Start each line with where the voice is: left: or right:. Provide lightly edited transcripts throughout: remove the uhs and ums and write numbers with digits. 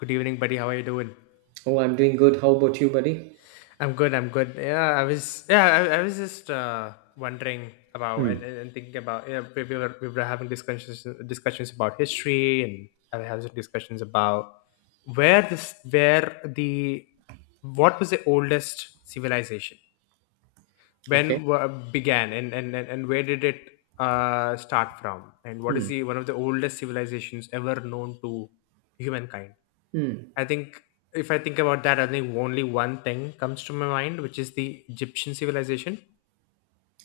left: Good evening, buddy. How are you doing?
right: Oh, I'm doing good. How about you, buddy?
left: I'm good. I'm good. Yeah, I was. Yeah, I was just wondering about and,
right: Hmm.
left: and, and thinking about. Yeah, we were having discussions about history. And I was having discussions about where this where the what was the oldest civilization,
right: Okay.
left: began and where did it start from, and what is
right: Hmm.
left: the one of the oldest civilizations ever known to humankind.
right: Hmm.
left: I think if I think about that, I think only one thing comes to my mind, which is the Egyptian civilization.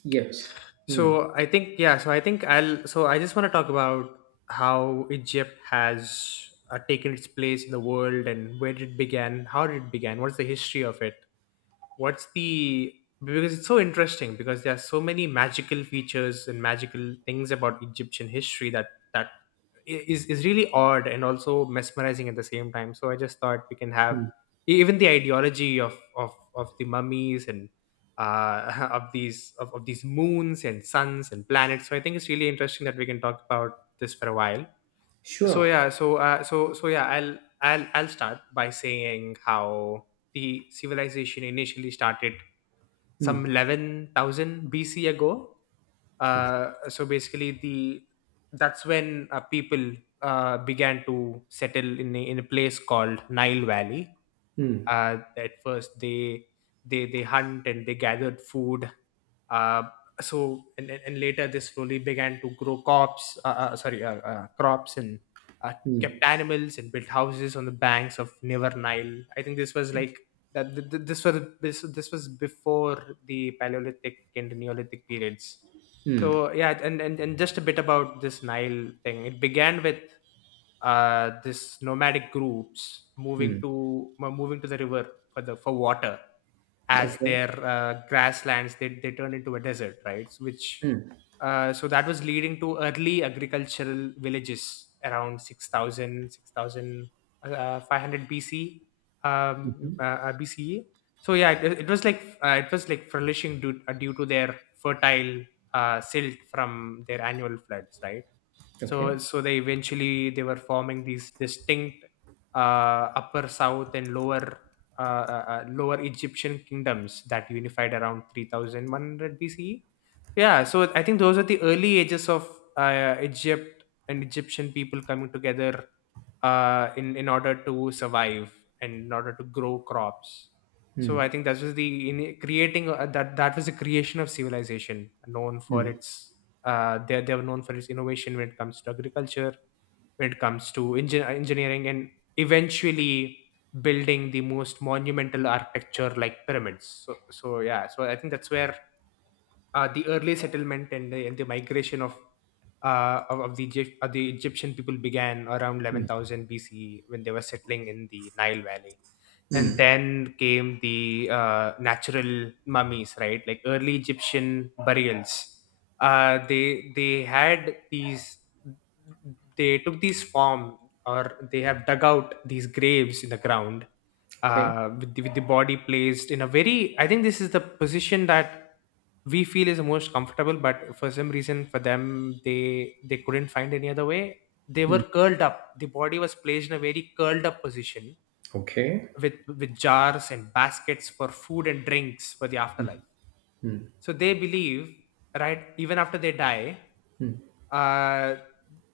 right: Yes. Hmm.
left: So I think, yeah. So I think I just want to talk about how Egypt has taken its place in the world and where it began, how did it began, what's the history of it, what's the because it's so interesting. Because there are so many magical features and magical things about Egyptian history that is really odd, and also mesmerizing at the same time. So I just thought we can have
right: Hmm.
left: even the ideology of the mummies and of these of these moons and suns and planets. So I think it's really interesting that we can talk about this for a while. so
right: Sure.
left: yeah so uh, so so yeah I'll start by saying how the civilization initially started some
right: Hmm.
left: 11,000 bc ago. So basically, the that's when people began to settle in a place called Nile Valley.
right: Hmm.
left: At first, they hunt and they gathered food. Uh, so and later they slowly began to grow crops, sorry crops, and uh, kept
right: Hmm.
left: animals and built houses on the banks of river Nile. I think this was like, that th- th- this was this, this was before the Paleolithic and the Neolithic periods.
right: Hmm.
left: So yeah, and just a bit about this Nile thing. It began with this nomadic groups
right: Hmm.
left: moving to the river for the for water, as
right: Okay.
left: their grasslands, they turned into a desert, right. So which
right: Hmm.
left: uh, so that was leading to early agricultural villages around 6,000, 6,500 bc
right: Mhm.
left: BCE. So yeah, it was like, it was like flourishing due to their fertile silt from their annual floods, right. so
right: Okay.
left: so they eventually, they were forming these distinct upper south and lower Egyptian kingdoms that unified around 3100 BCE. Yeah, so I think those are the early ages of Egypt and Egyptian people coming together in order to survive and in order to grow crops. So
right: Hmm.
left: I think that was the in creating that was the creation of civilization known for
right: Hmm.
left: its, they were known for its innovation when it comes to agriculture, when it comes to engineering, and eventually building the most monumental architecture, like pyramids. So, yeah, so I think that's where the early settlement and the migration of the Egyptian people began around
right: Hmm.
left: 11,000 BCE when they were settling in the Nile Valley. And
right: Hmm.
left: then came the natural mummies, right, like early Egyptian burials. uh, they they had these. They took these form, or they have dug out these graves in the ground,
right: Okay.
left: with the, with the body placed in a very, I think this is the position that we feel is the most comfortable, but for some reason for them, they, couldn't find any other way. They
right: Hmm.
left: were curled up. The body was placed in a very curled up position
right: Okay.
left: with jars and baskets for food and drinks for the afterlife.
right: Hmm.
left: So they believe, right, even after they die,
right: Hmm.
left: uh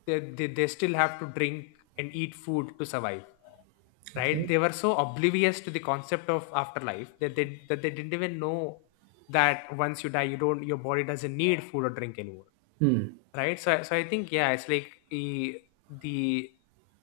left: they still have to drink and eat food to survive, right.
right: Okay.
left: They were so oblivious to the concept of afterlife that they didn't even know that once you die, your body doesn't need food or drink anymore,
right: Hmm.
left: right. So I think, yeah, it's like the, the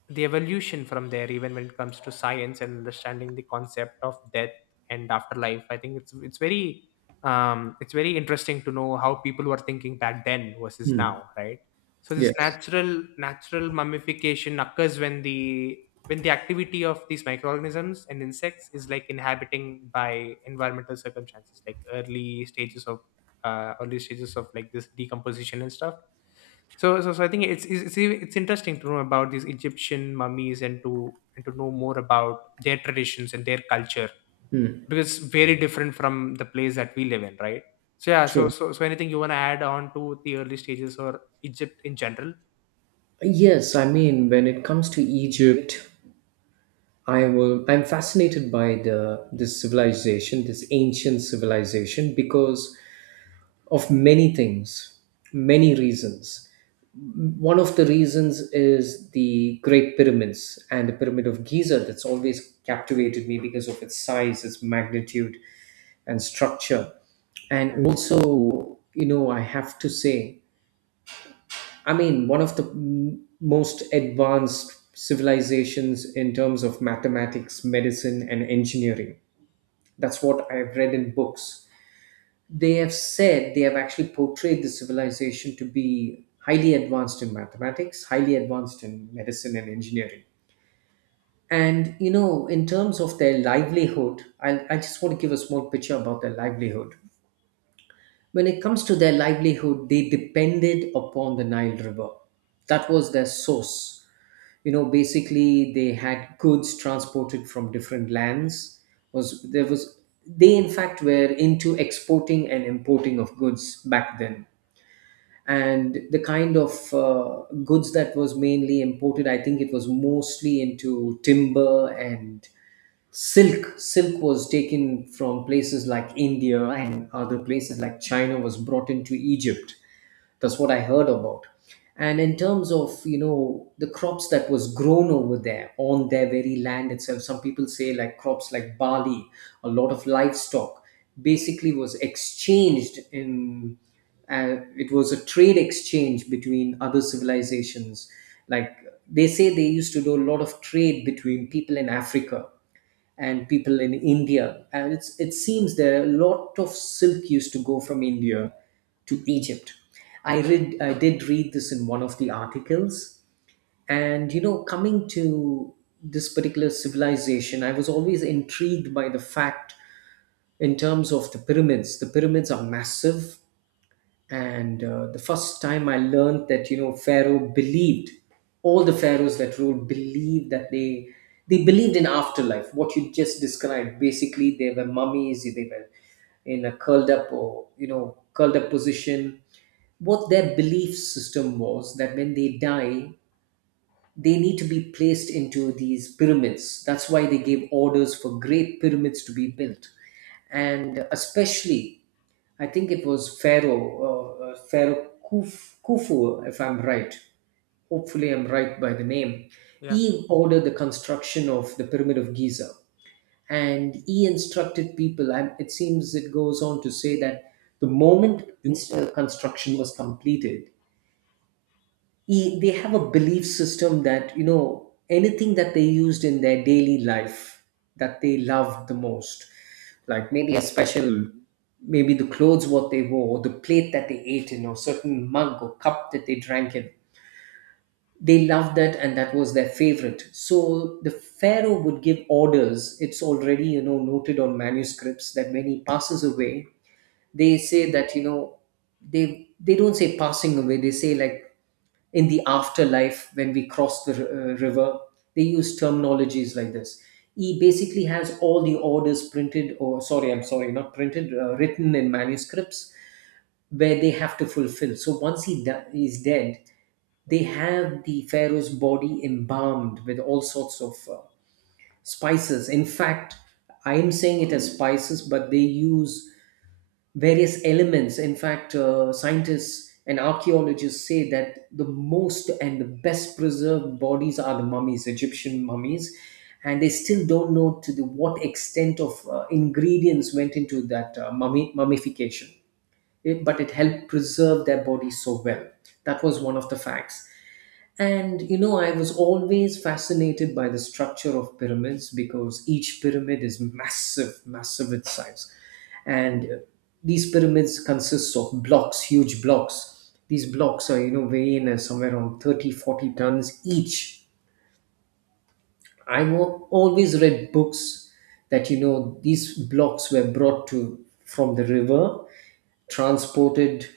left: the evolution from there, even when it comes to science and understanding the concept of death and afterlife. I think it's, it's very interesting to know how people were thinking back then versus
right: Hmm.
left: now, right. So this
right: Yes.
left: natural mummification occurs when the activity of these microorganisms and insects is like inhabiting by environmental circumstances, like early stages of like this decomposition and stuff. So, I think it's interesting to know about these Egyptian mummies, and to know more about their traditions and their culture,
right: Hmm.
left: because it's very different from the place that we live in, right. So yeah, so
right: True.
left: so, so anything you want to add on to the early stages, or Egypt in general.
right: Yes, when it comes to Egypt, I'm fascinated by the this civilization, this ancient civilization because of many things, many reasons. One of the reasons is the Great Pyramids and the Pyramid of Giza that's always captivated me because of its size, its magnitude, and structure. And also, I have to say, one of the most advanced civilizations in terms of mathematics, medicine, and engineering. That's what I've read in books. They have said, they have actually portrayed the civilization to be highly advanced in mathematics, highly advanced in medicine and engineering. And in terms of their livelihood, I just want to give a small picture about their livelihood. When it comes to their livelihood, they depended upon the Nile River. That was their source. Basically they had goods transported from different lands. Was there was They in fact were into exporting and importing of goods back then, and the kind of goods that was mainly imported, I think it was mostly into timber and silk. Was taken from places like India and other places like China, was brought into Egypt. That's what I heard about. And in terms of, the crops that was grown over there on their very land itself, some people say like crops like barley, a lot of livestock, basically was exchanged in. It was a trade exchange between other civilizations. Like, they say, they used to do a lot of trade between people in Africa and people in India. And it's, it seems there a lot of silk used to go from India to Egypt. I did read this in one of the articles. And coming to this particular civilization, I was always intrigued by the fact, in terms of the pyramids. The pyramids are massive. And the first time I learned that, pharaoh believed, all the pharaohs that ruled believed that they believed in afterlife. What you just described, basically they were mummies, they were in a curled up, or curled up position. What their belief system was that when they die, they need to be placed into these pyramids. That's why they gave orders for great pyramids to be built. And especially, I think it was Pharaoh, Pharaoh Khufu, if I'm right. Hopefully, I'm right by the name.
left: Yeah.
right: He ordered the construction of the Pyramid of Giza, and he instructed people, and it seems it goes on to say that the moment this construction was completed, they have a belief system that, anything that they used in their daily life that they loved the most, like maybe a special, maybe the clothes what they wore, or the plate that they ate in, or certain mug or cup that they drank in, they loved that and that was their favorite. So the pharaoh would give orders, it's already, noted on manuscripts, that when he passes away, they say that you know they don't say passing away, they say like, in the afterlife, when we cross the river. They use terminologies like this. He basically has all the orders printed, or sorry, I'm sorry, not printed, written in manuscripts, where they have to fulfill. So once he is dead, they have the pharaoh's body embalmed with all sorts of spices. In fact, I am saying it as spices, but they use various elements. In fact, scientists and archaeologists say that the most and the best preserved bodies are the mummies, Egyptian mummies, and they still don't know to the what extent of ingredients went into that mummy mummification. It, but it helped preserve their bodies so well. That was one of the facts. And I was always fascinated by the structure of pyramids because each pyramid is massive, massive in size. And these pyramids consist of blocks, huge blocks. These blocks are, weighing as somewhere around 30, 40 tons each. Always read books that, these blocks were brought to from the river, transported,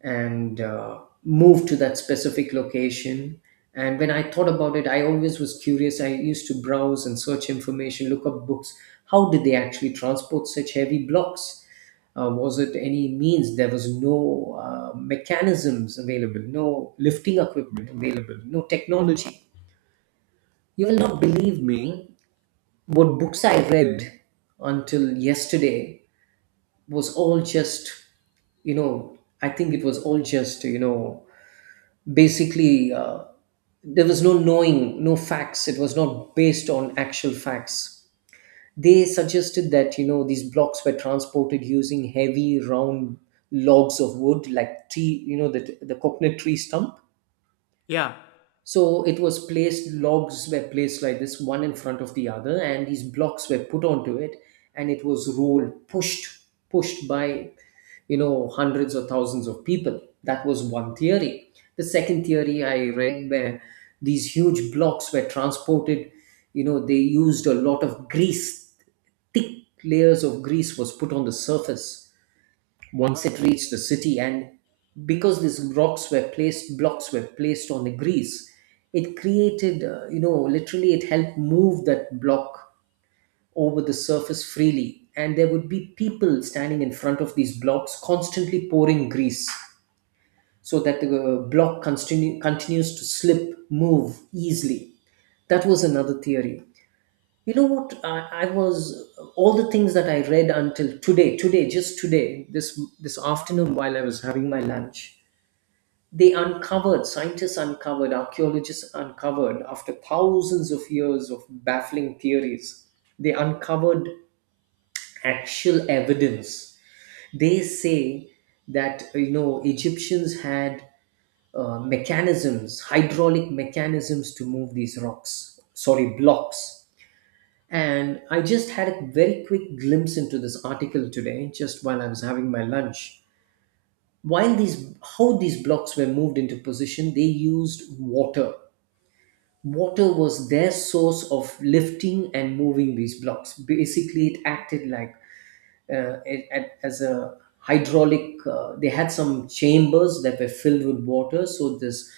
right: and moved to that specific location. And when I thought about it, I always was curious. I used to browse and search information, look up books. How did they actually transport such heavy blocks? Was it any means? There was no mechanisms available, no lifting equipment available, no technology. You will not believe me what books I read until yesterday. Was all just, you know I think it was all just you know basically there was no knowing, no facts, it was not based on actual facts. They suggested that, these blocks were transported using heavy round logs of wood, like tree, the coconut tree stump.
left: Yeah.
right: So it was placed, logs were placed like this, one in front of the other, and these blocks were put onto it, and it was rolled, pushed, by, hundreds or thousands of people. That was one theory. The second theory I read, where these huge blocks were transported, they used a lot of grease, thick layers of grease was put on the surface once it reached the city, and because these rocks were placed, blocks were placed on the grease, it created, literally it helped move that block over the surface freely. And there would be people standing in front of these blocks, constantly pouring grease, so that the continues to slip, move easily. That was another theory. You know what? I was, all the things that I read until today, today, just today, this afternoon while I was having my lunch, they uncovered, scientists uncovered, archaeologists uncovered, after thousands of years of baffling theories, they uncovered actual evidence. They say that, Egyptians had mechanisms, hydraulic mechanisms to move these rocks, sorry, blocks, and I just had a very quick glimpse into this article today, just while I was having my lunch. While these, how these blocks were moved into position, they used water. Water was their source of lifting and moving these blocks. Basically, it acted like as a hydraulic. They had some chambers that were filled with water, so this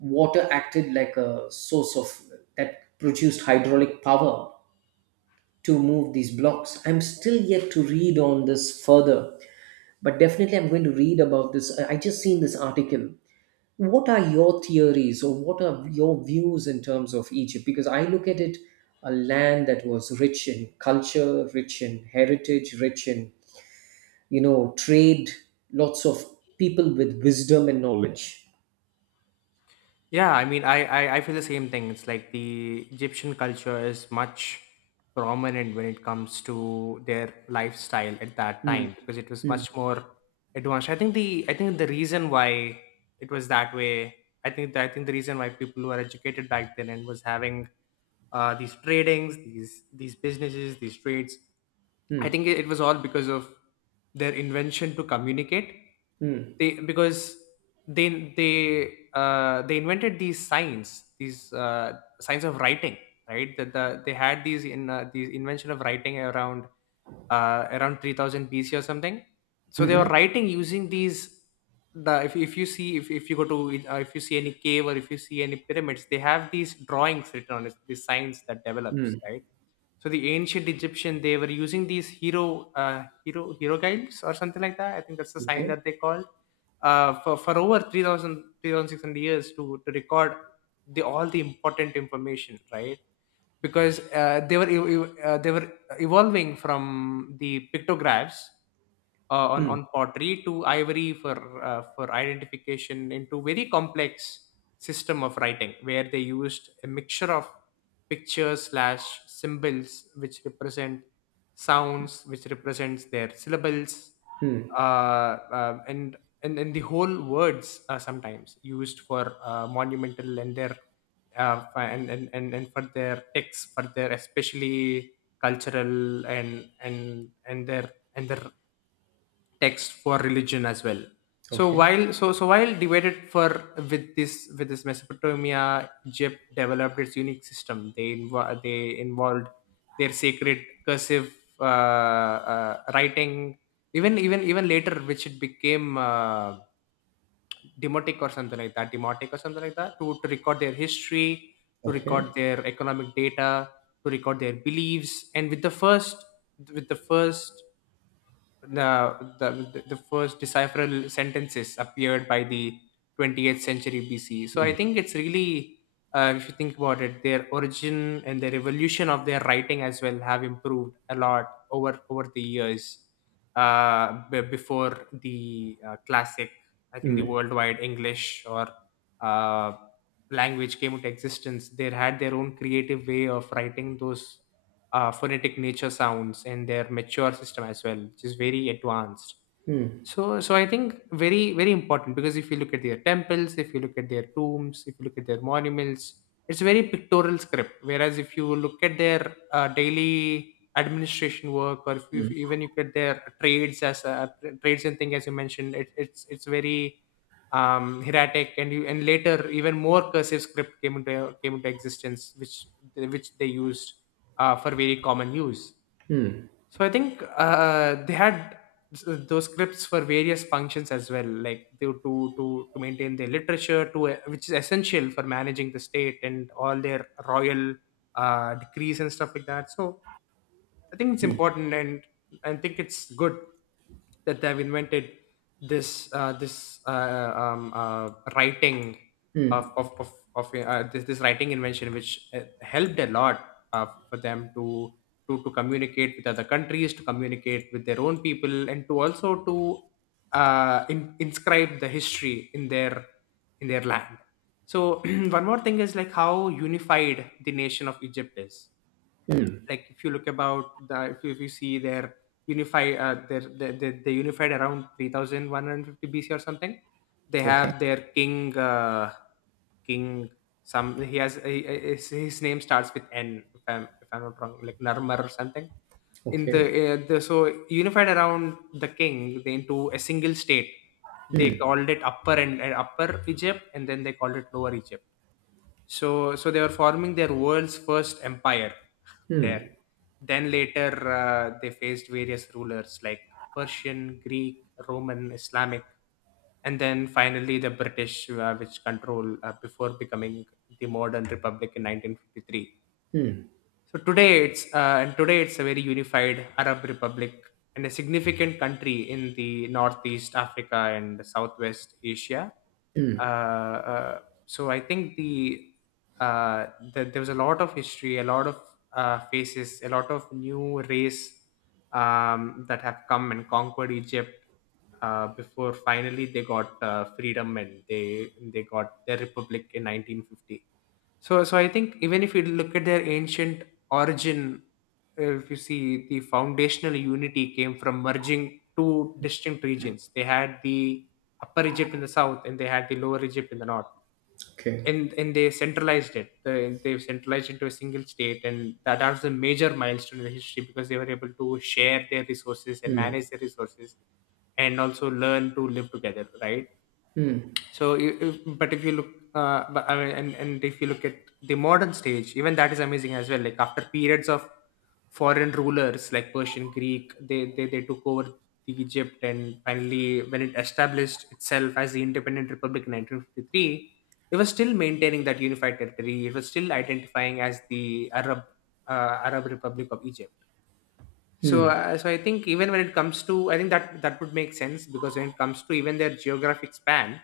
right: water acted like a source of, that produced hydraulic power to move these blocks. I'm still yet to read on this further, but definitely I'm going to read about this. I just seen this article. What are your theories, or what are your views in terms of Egypt? Because I look at it, a land that was rich in culture, rich in heritage, rich in, trade, lots of people with wisdom and knowledge.
left: Yeah, I mean, I feel the same thing. It's like the Egyptian culture is much prominent when it comes to their lifestyle at that
right: Hmm,
left: time, because it was
right: hmm,
left: much more advanced. I think the reason why it was that way, I think the reason why people who were educated back then and was having these tradings, these businesses, these trades.
right: hmm,
left: I think it was all because of their invention to communicate.
right: hmm,
left: They because they they they invented these signs of writing, right? They had these invention of writing around, around 3000 BC or something. So they were writing using these. The if, if you see, if you go to, if you see any cave, or if you see any pyramids, they have these drawings written on it, these signs that develops,
right: hmm.
left: right. So the ancient Egyptian, they were using these hero hero hieroglyphs or something like that. I think that's the sign
right: Okay.
left: that they called, for over 3600 years to record the all the important information, right. Because they were evolving from the pictographs on pottery to ivory for, for identification, into very complex system of writing where they used a mixture of pictures/symbols, which represent sounds, which represents their syllables.
right: Hmm.
left: Uh, uh, and and and the whole words, sometimes used for monumental and their, and for their texts, for their, especially, cultural, and their text for religion as well. So
right: Okay.
left: while, so so while divided for with this Mesopotamia, Egypt developed its unique system. They involved their sacred cursive, writing. Even later, which it became demotic or something like that, to record their history, to record
right: Okay.
left: their economic data, to record their beliefs. And with the first the the first decipherable sentences appeared by the 28th century BC. So I think it's really, if you think about it, their origin and the evolution of their writing as well have improved a lot over the years. Before the classic, I think the
right: Hmm.
left: worldwide English, or uh, language, came into existence. They had their own creative way of writing those phonetic nature sounds, and their mature system as well, which is very advanced.
right: Hmm.
left: So, I think very, very important, because if you look at their temples, if you look at their tombs, if you look at their monuments, it's very pictorial script. Whereas if you look at their daily administration work, or if even you get their trades as trades and thing, as you mentioned, it's very hieratic, and you and later, even more cursive script came into existence, which they used for very common use.
right: Hmm.
left: So I think they had those scripts for various functions as well, like to maintain their literature, to which is essential for managing the state and all their royal decrees and stuff like that. So I think it's important, and I think it's good that they've invented this this writing of this this writing invention, which helped a lot for them to communicate with other countries, to communicate with their own people, and to also inscribe the history in their, in their land. So one more thing is like how unified the nation of Egypt is.
right: Hmm.
left: Like if you look about the if you see their unify they unified around 3150 BC or something. They
right: Okay.
left: have their king, king some he has he- his name starts with N if I'm not wrong, like Narmar or something. In
right: Okay.
left: the so Unified around the king, they into a single state. They called it Upper and Upper Egypt, and then they called it Lower Egypt. So they were forming their world's first empire there. Then later, they faced various rulers like Persian, Greek, Roman, Islamic, and then finally the British, which control before becoming the modern republic in 1953.
right: Hmm.
left: So today it's a very unified Arab Republic and a significant country in the Northeast Africa and the Southwest Asia. Uh, uh, so I think uh, there was a lot of history, a lot of faces, a lot of new race that have come and conquered Egypt before finally they got freedom, and they got their republic in 1950. So I think even if you look at their ancient origin, if you see the foundational unity came from merging two distinct regions. They had the Upper Egypt in the south, and they had the Lower Egypt in the north,
right: Okay.
left: and they centralized it. They centralized into a single state, and that was a major milestone in the history, because they were able to share their resources and manage their resources, and also learn to live together, right?
right: Hmm.
left: So, I- if, but if you look, but, I mean, and if you look at the modern stage, even that is amazing as well. Like after periods of foreign rulers like Persian, Greek, they took over the Egypt, and finally when it established itself as the independent republic in 1953, it was still maintaining that unified territory. It was still identifying as the Arab Republic of Egypt. So I think even when it comes to, I think that that would make sense because when it comes to even their geographic span,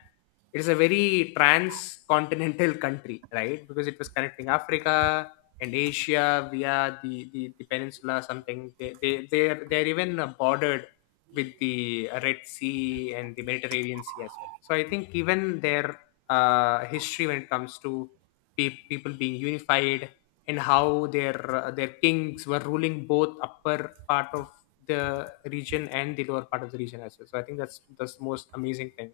left: it is a very transcontinental country, right? Because it was connecting Africa and Asia via the peninsula, something. They're even bordered with the Red Sea and the Mediterranean Sea as well. So I think even their history, when it comes to people being unified, and how their kings were ruling both upper part of the region and the lower part of the region as well. So I think that's the most amazing thing.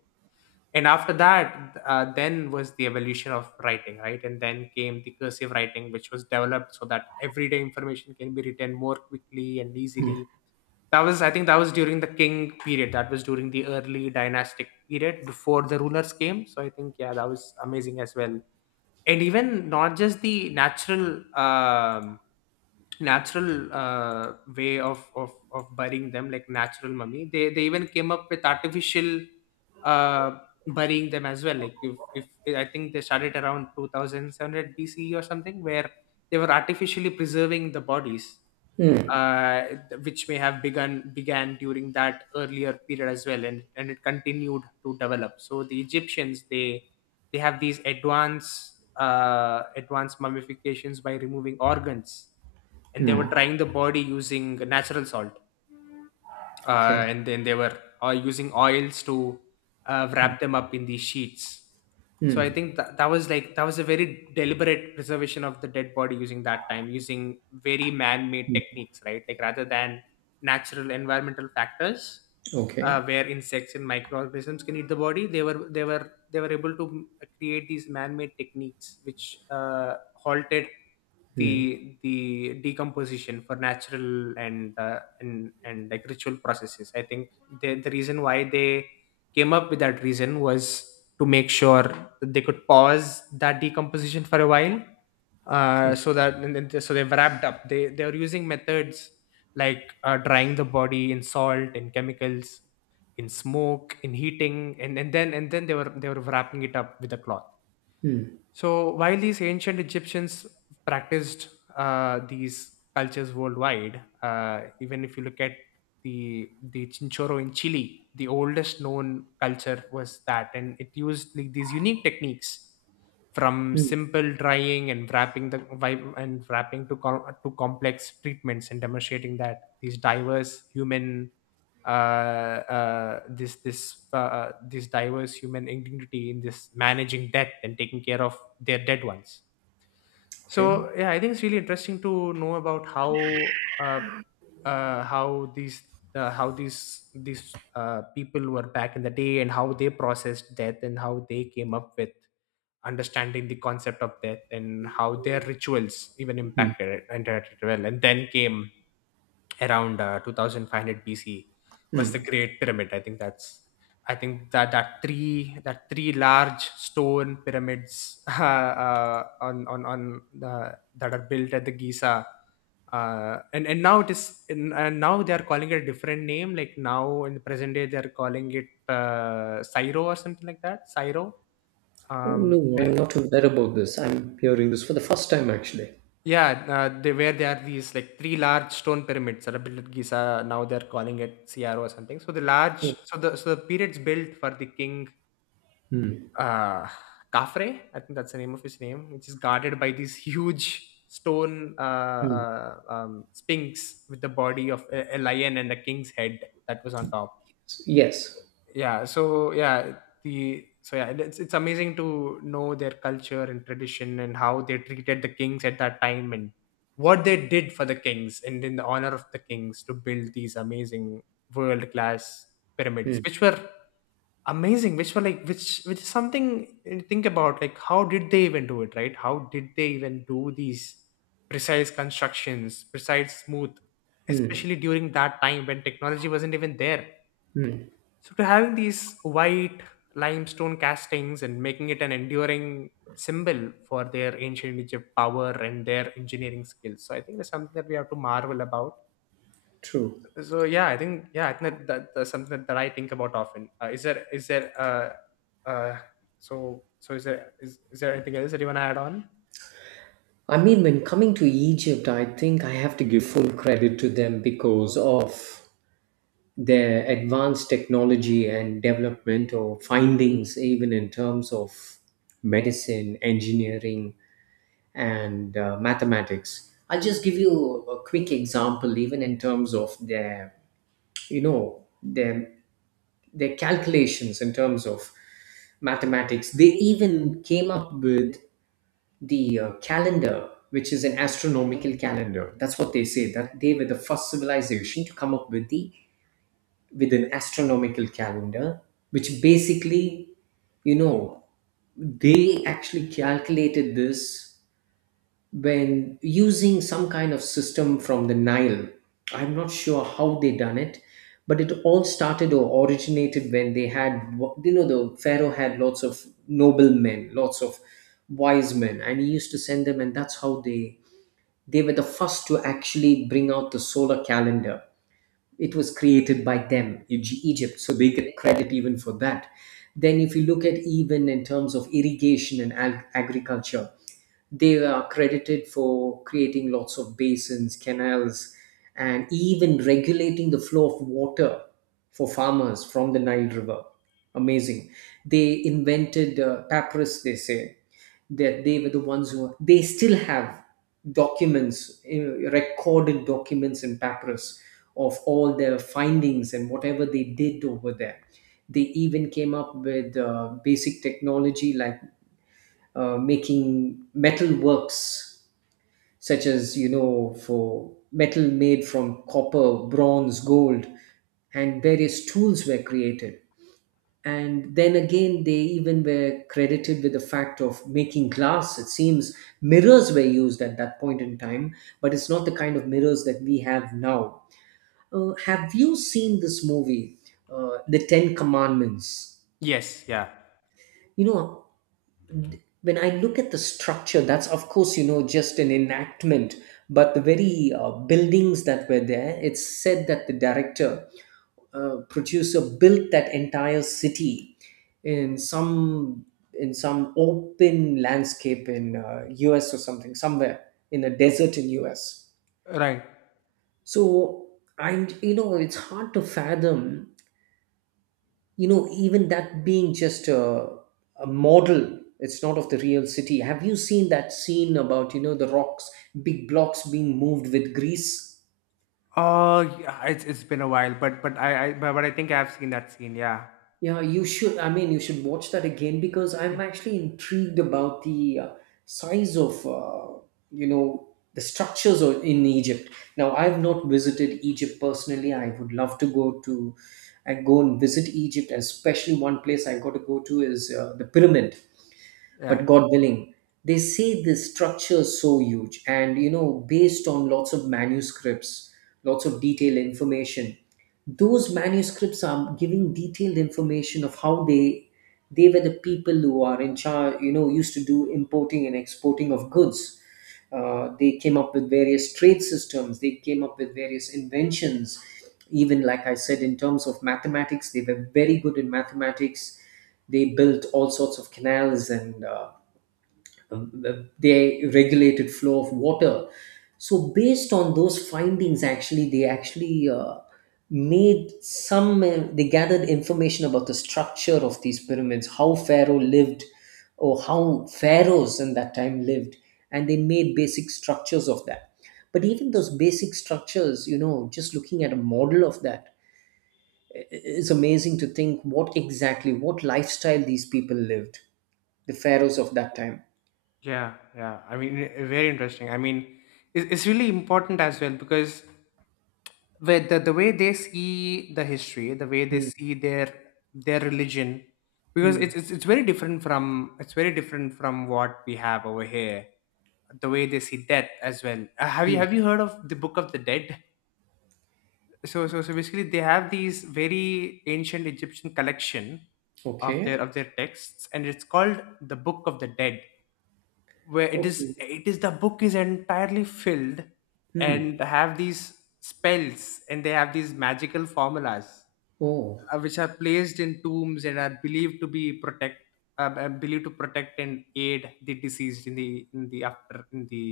left: And after that, then was the evolution of writing, right? And then came the cursive writing, which was developed so that everyday information can be written more quickly and easily. That was, I think, that was during the king period. That was during the early dynastic period before the rulers came. So I think, yeah, that was amazing as well. And even not just the natural way of burying them, like natural mummy. They even came up with artificial, uh, burying them as well. Like if I think they started around 2700 BCE or something, where they were artificially preserving the bodies,
right: Hmm.
left: uh, which may have begun began during that earlier period as well. And it continued to develop. So the Egyptians, they have these advanced mummifications by removing organs, and they were drying the body using natural salt,
right: Okay.
left: and then they were using oils to wrap them up in these sheets. So I think that was, like, that was a very deliberate preservation of the dead body, using that time using very man-made techniques, right? Like, rather than natural environmental factors,
right: Okay.
left: where insects and microorganisms can eat the body. They were able to create these man-made techniques, which halted the decomposition, for natural and like ritual processes. I think the reason why they came up with that reason was to make sure that they could pause that decomposition for a while, so they've wrapped up. They are using methods like drying the body in salt, in chemicals, in smoke, in heating, and then they were wrapping it up with a cloth. So while these ancient Egyptians practiced, these cultures worldwide, even if you look at the Chinchorro in Chile, the oldest known culture was that, and it used, like, these unique techniques, from
right: Hmm.
left: simple drying and wrapping and wrapping to to complex treatments, and demonstrating that these diverse human this this this diverse human dignity in this managing death and taking care of their dead ones. So
right: Okay.
left: yeah, I think it's really interesting to know about uh, uh, how these how these people were back in the day, and how they processed death, and how they came up with understanding the concept of death, and how their rituals even impacted it and that it well. And then came around 2500 BC was the Great Pyramid. I think that three large stone pyramids that are built at the Giza. And now it is and Now they are calling it a different name. Like now in the present day they are calling it Syro or something like that. Syro.
right: Oh
left: um
right: no, I'm not aware about this. I'm hearing this for the first time actually.
left: Yeah, where there are these, like, three large stone pyramids that are built at Giza. Now they're calling it CRO or something. So the large,
right: Oh.
left: so the so the pyramids built for the king, uh, Khafre, I think that's the name of his name, which is guarded by these huge stone sphinx with the body of a lion and a king's head that was on top.
right: Yes.
left: Yeah so yeah the so yeah it's amazing to know their culture and tradition, and how they treated the kings at that time, and what they did for the kings, and in the honor of the kings, to build these amazing world class pyramids,
right: Hmm.
left: which were amazing, which were like, which is something, think about, like, how did they even do it? Right? How did they even do these precise constructions, precise smooth,
right: Hmm.
left: especially during that time when technology wasn't even there.
right: Hmm.
left: So to having these white limestone castings, and making it an enduring symbol for their ancient Egypt power and their engineering skills. So I think that's something that we have to marvel about.
right: True.
left: So yeah, I think that's something that, I think about often. Uh, is there uh so so is there anything else that you want to add on?
right: I mean, when coming to Egypt, I think I have to give full credit to them because of their advanced technology and development or findings, even in terms of medicine, engineering, and mathematics. I'll just give you a quick example, even in terms of their, their calculations in terms of mathematics. They even came up with the calendar, which is an astronomical calendar. That's what they say, that they were the first civilization to come up with the with an astronomical calendar, which basically, you know, they actually calculated this when using some kind of system from the Nile. I'm not sure how they done it, but it all started or originated when they had, the Pharaoh had lots of noblemen, lots of wise men, and he used to send them, and that's how they were the first to actually bring out the solar calendar. It was created by them, Egypt, so they get credit even for that. Then, if you look at even in terms of irrigation and agriculture, they are credited for creating lots of basins, canals, and even regulating the flow of water for farmers from the Nile River. Amazing. They invented papyrus, they say, that they were the ones who, they still have documents, recorded documents in papyrus of all their findings and whatever they did over there. They even came up with basic technology, like making metal works, such as, for metal made from copper, bronze, gold, and various tools were created. And then again, they even were credited with the fact of making glass, it seems. Mirrors were used at that point in time, but it's not the kind of mirrors that we have now. Uh, have you seen this movie, The Ten Commandments?
left: Yes, yeah.
right: You know, when I look at the structure, that's of course, just an enactment. But the very buildings that were there, it's said that the director, producer, built that entire city in some, in some open landscape in US or something, somewhere in a desert in US.
left: Right.
right: So I, it's hard to fathom, even that being just a model, it's not of the real city. Have you seen that scene about, the rocks, big blocks being moved with grease?
left: Oh, yeah, it's been a while, but I think I've seen that scene. Yeah.
right: Yeah, you should. I mean, you should watch that again because
left: Yeah.
right: I'm actually intrigued about the size of you know the structures in Egypt. Now, I've not visited Egypt personally. I would love to go to, and go and visit Egypt, and especially one place I got to go to is the pyramid. But
left: Yeah,
right: God willing. They say this structure is so huge, and based on lots of manuscripts, lots of detailed information, those manuscripts are giving detailed information of how they were the people who are in charge, used to do importing and exporting of goods. Uh, they came up with various trade systems, they came up with various inventions. Even like I said, in terms of mathematics, they were very good in mathematics. They built all sorts of canals, and they regulated flow of water. So based on those findings, actually they actually made some they gathered information about the structure of these pyramids, how pharaoh lived, or how pharaohs in that time lived, and they made basic structures of that. But even those basic structures, just looking at a model of that, it's amazing to think what exactly, what lifestyle these people lived, the pharaohs of that time.
left: yeah, yeah. I mean, very interesting. I mean, it's really important as well, because with the way they see the history, the way they
right: Hmm,
left: see their religion, because
right: hmm,
left: it's very different from, what we have over here. The way they see death as well. Uh, have you
right: hmm.
left: have you heard of the Book of the Dead? So basically they have these very ancient Egyptian collection of their
right: Okay.
left: of their texts, and it's called the Book of the Dead, where
right: Okay.
left: it is the book is entirely filled and
right: Hmm.
left: have these spells, and they have these magical formulas,
right: Oh.
left: which are placed in tombs and are believed to protect and aid the deceased in the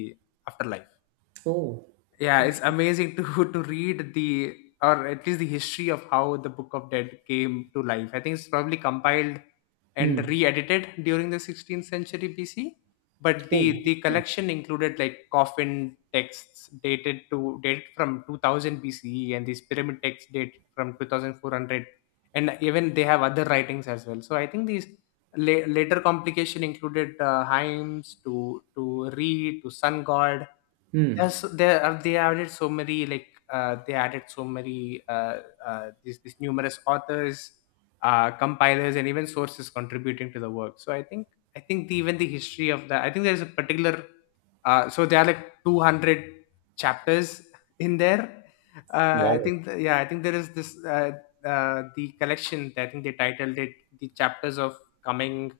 left: afterlife.
right: Oh.
left: Yeah, it's
right: Okay.
left: amazing to to read the, or at least the history of how the Book of Dead came to life. I think it's probably compiled and
right: Hmm.
left: re-edited during the 16th century BC, but the
right: Oh.
left: the
right: Okay.
left: collection included, like, coffin texts dated from 2000 BCE, and these pyramid texts date from 2400, and even they have other writings as well. So I think these later complication included hymns to Re, to sun god.
right: Hmm.
left: There are, they added so many, like, they added so many these numerous authors, compilers, and even sources contributing to the work. So I think even the history of that, I think there's a particular, so there are like 200 chapters in there. I
right: Wow.
left: think yeah, I think there is this the collection that I think they titled it the chapters of coming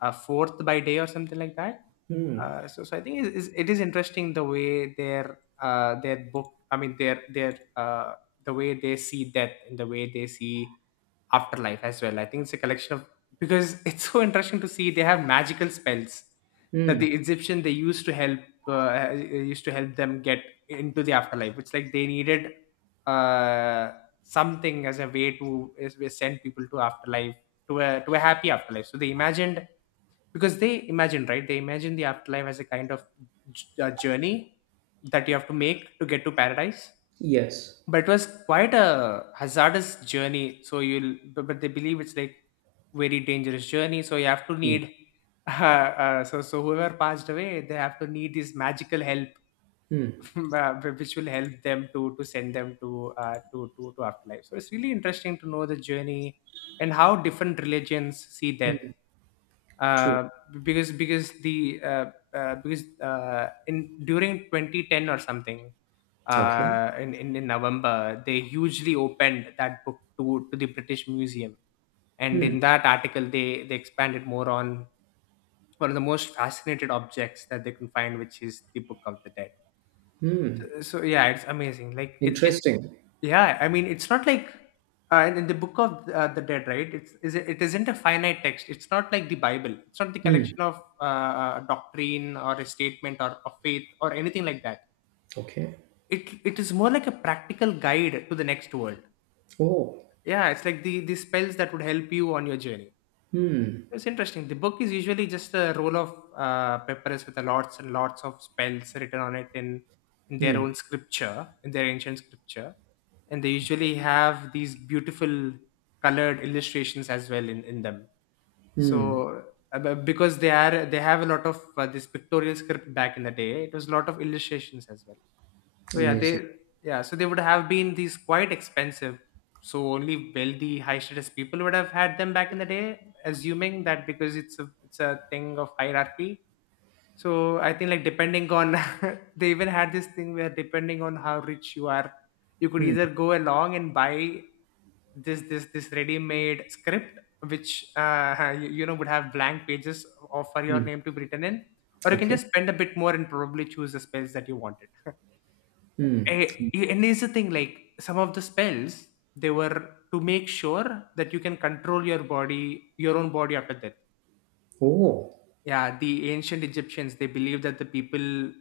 left: fourth by day or something like that.
right: Hmm.
left: So I think it is interesting the way their book. I mean, the way they see death and the way they see afterlife as well. I think it's a collection of because it's so interesting to see they have magical spells that the
right: Hmm.
left: Egyptian they used to help them get into the afterlife. It's like they needed uh, something as a way to as we send people to afterlife to a happy afterlife. So they imagined because they imagine, right, they imagine the afterlife as a kind of journey that you have to make to get to paradise,
right: Yes.
left: but it was quite a hazardous journey so you'll but they believe it's like very dangerous journey so you have to
right: Hmm.
left: need. So whoever passed away they have to need this magical help.
right: Hmm.
left: uh, which will help them to send them to to afterlife. So it's really interesting to know the journey and how different religions see death.
right: Hmm. True.
left: uh, because the because in during 2010 or something,
right: Okay.
left: in November they hugely opened that book to the British Museum, and
right: Hmm.
left: in that article they expanded more on one of the most fascinated objects that they can find, which is the Book of the Dead. So yeah, it's amazing like it.
right: Interesting.
left: Yeah, I mean, it's not like in the book of the dead, right? It isn't a finite text, it's not like the Bible, it's not the collection of doctrine or a statement or of faith or anything like that.
right: Okay.
left: it it is more like a practical guide to the next world.
right: Oh.
left: Yeah, it's like the spells that would help you on your journey. It's interesting. The book is usually just a roll of papers with a lots and lots of spells written on it in their own scripture, in their ancient scripture, and they usually have these beautiful colored illustrations as well in them. So because they are they have a lot of this pictorial script back in the day, it was a lot of illustrations as well. So yeah, they.
right: Amazing.
left: Yeah, so they would have been these quite expensive. So only wealthy, high status people would have had them back in the day, assuming that because it's a thing of hierarchy. So I think like depending on they even had this thing where depending on how rich you are, you could
right: Hmm.
left: either go along and buy this this this ready-made script which you know would have blank pages of for your name to be written in, or you can
right: Okay.
left: just spend a bit more and probably choose the spells that you wanted. And here's the thing, like some of the spells, they were to make sure that you can control your body, your own body after death.
right: Oh.
left: Yeah, the ancient Egyptians they believed that the people,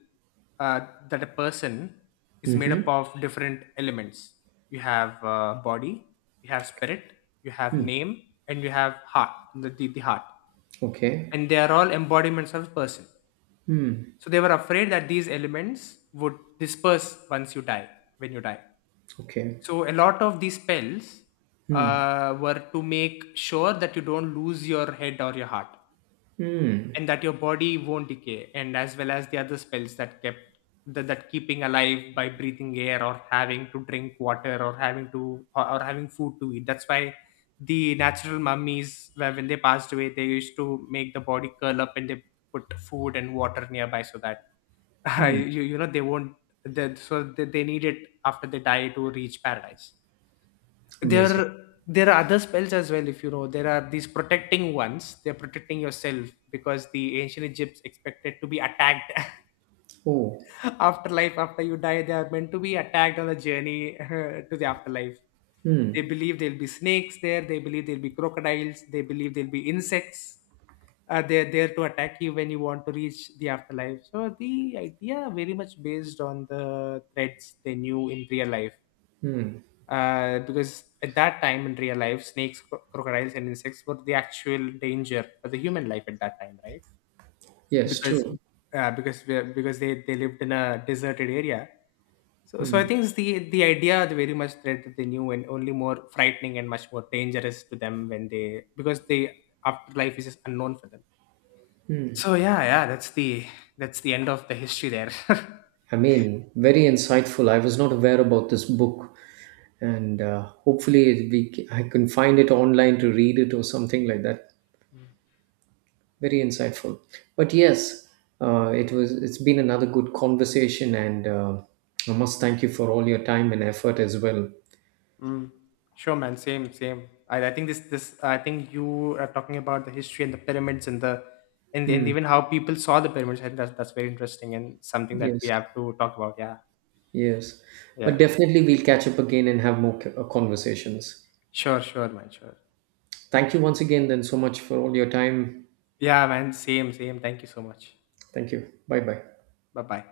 left: uh, that a person is made up
right: Mm-hmm.
left: of different elements. You have body, you have spirit, you have name, and you have heart. The heart,
right: Okay.
left: and they are all embodiments of a person. So they were afraid that these elements would disperse once you die, when you die,
right: Okay.
left: so a lot of these spells were to make sure that you don't lose your head or your heart, and that your body won't decay, and as well as the other spells that kept that keeping alive by breathing air or having to drink water or having to or having food to eat. That's why the natural mummies, where when they passed away, they used to make the body curl up and they put food and water nearby so that you know they won't they need it after they die to reach paradise
right: Amazing.
left: there. There are other spells as well. If you know, there are these protecting ones, they're protecting yourself because the ancient egypts expected to be attacked.
right: Oh.
left: Afterlife, after you die, they are meant to be attacked on the journey to the afterlife. They
right: Hmm.
left: believe there'll be snakes there, they believe there'll be crocodiles, they believe there'll be insects. They're there to attack you when you want to reach the afterlife, so the idea very much based on the threats they knew in real life.
right: Hmm.
left: Because at that time in real life, snakes, crocodiles, and insects were the actual danger for the human life at that time, right?
right: Yes.
left: Because
right: True.
left: because we because they lived in a deserted area. So so I think it's the idea the very much threat that they knew and only more frightening and much more dangerous to them when they because they afterlife is just unknown for them. So yeah, yeah, that's the end of the history there.
right: I mean, very insightful. I was not aware about this book, and hopefully I can find it online to read it or something like that. Very insightful. But yes, it was. It's been another good conversation, and I must thank you for all your time and effort as well.
left: Mm. Sure, man. Same, same. I think this, this. I think you are talking about the history and the pyramids and the, and
right: Hmm.
left: even how people saw the pyramids. I think that's very interesting and something that we
right: Yes.
left: have to talk about. Yeah,
right: Yes. But
left: yeah.
right: definitely we'll catch up again and have more conversations.
left: Sure, sure, man. Sure.
right: Thank you once again, then, so much for all your time.
left: Yeah, man. Same, same. Thank you so much.
right: Thank you. Bye bye.
left: Bye, bye.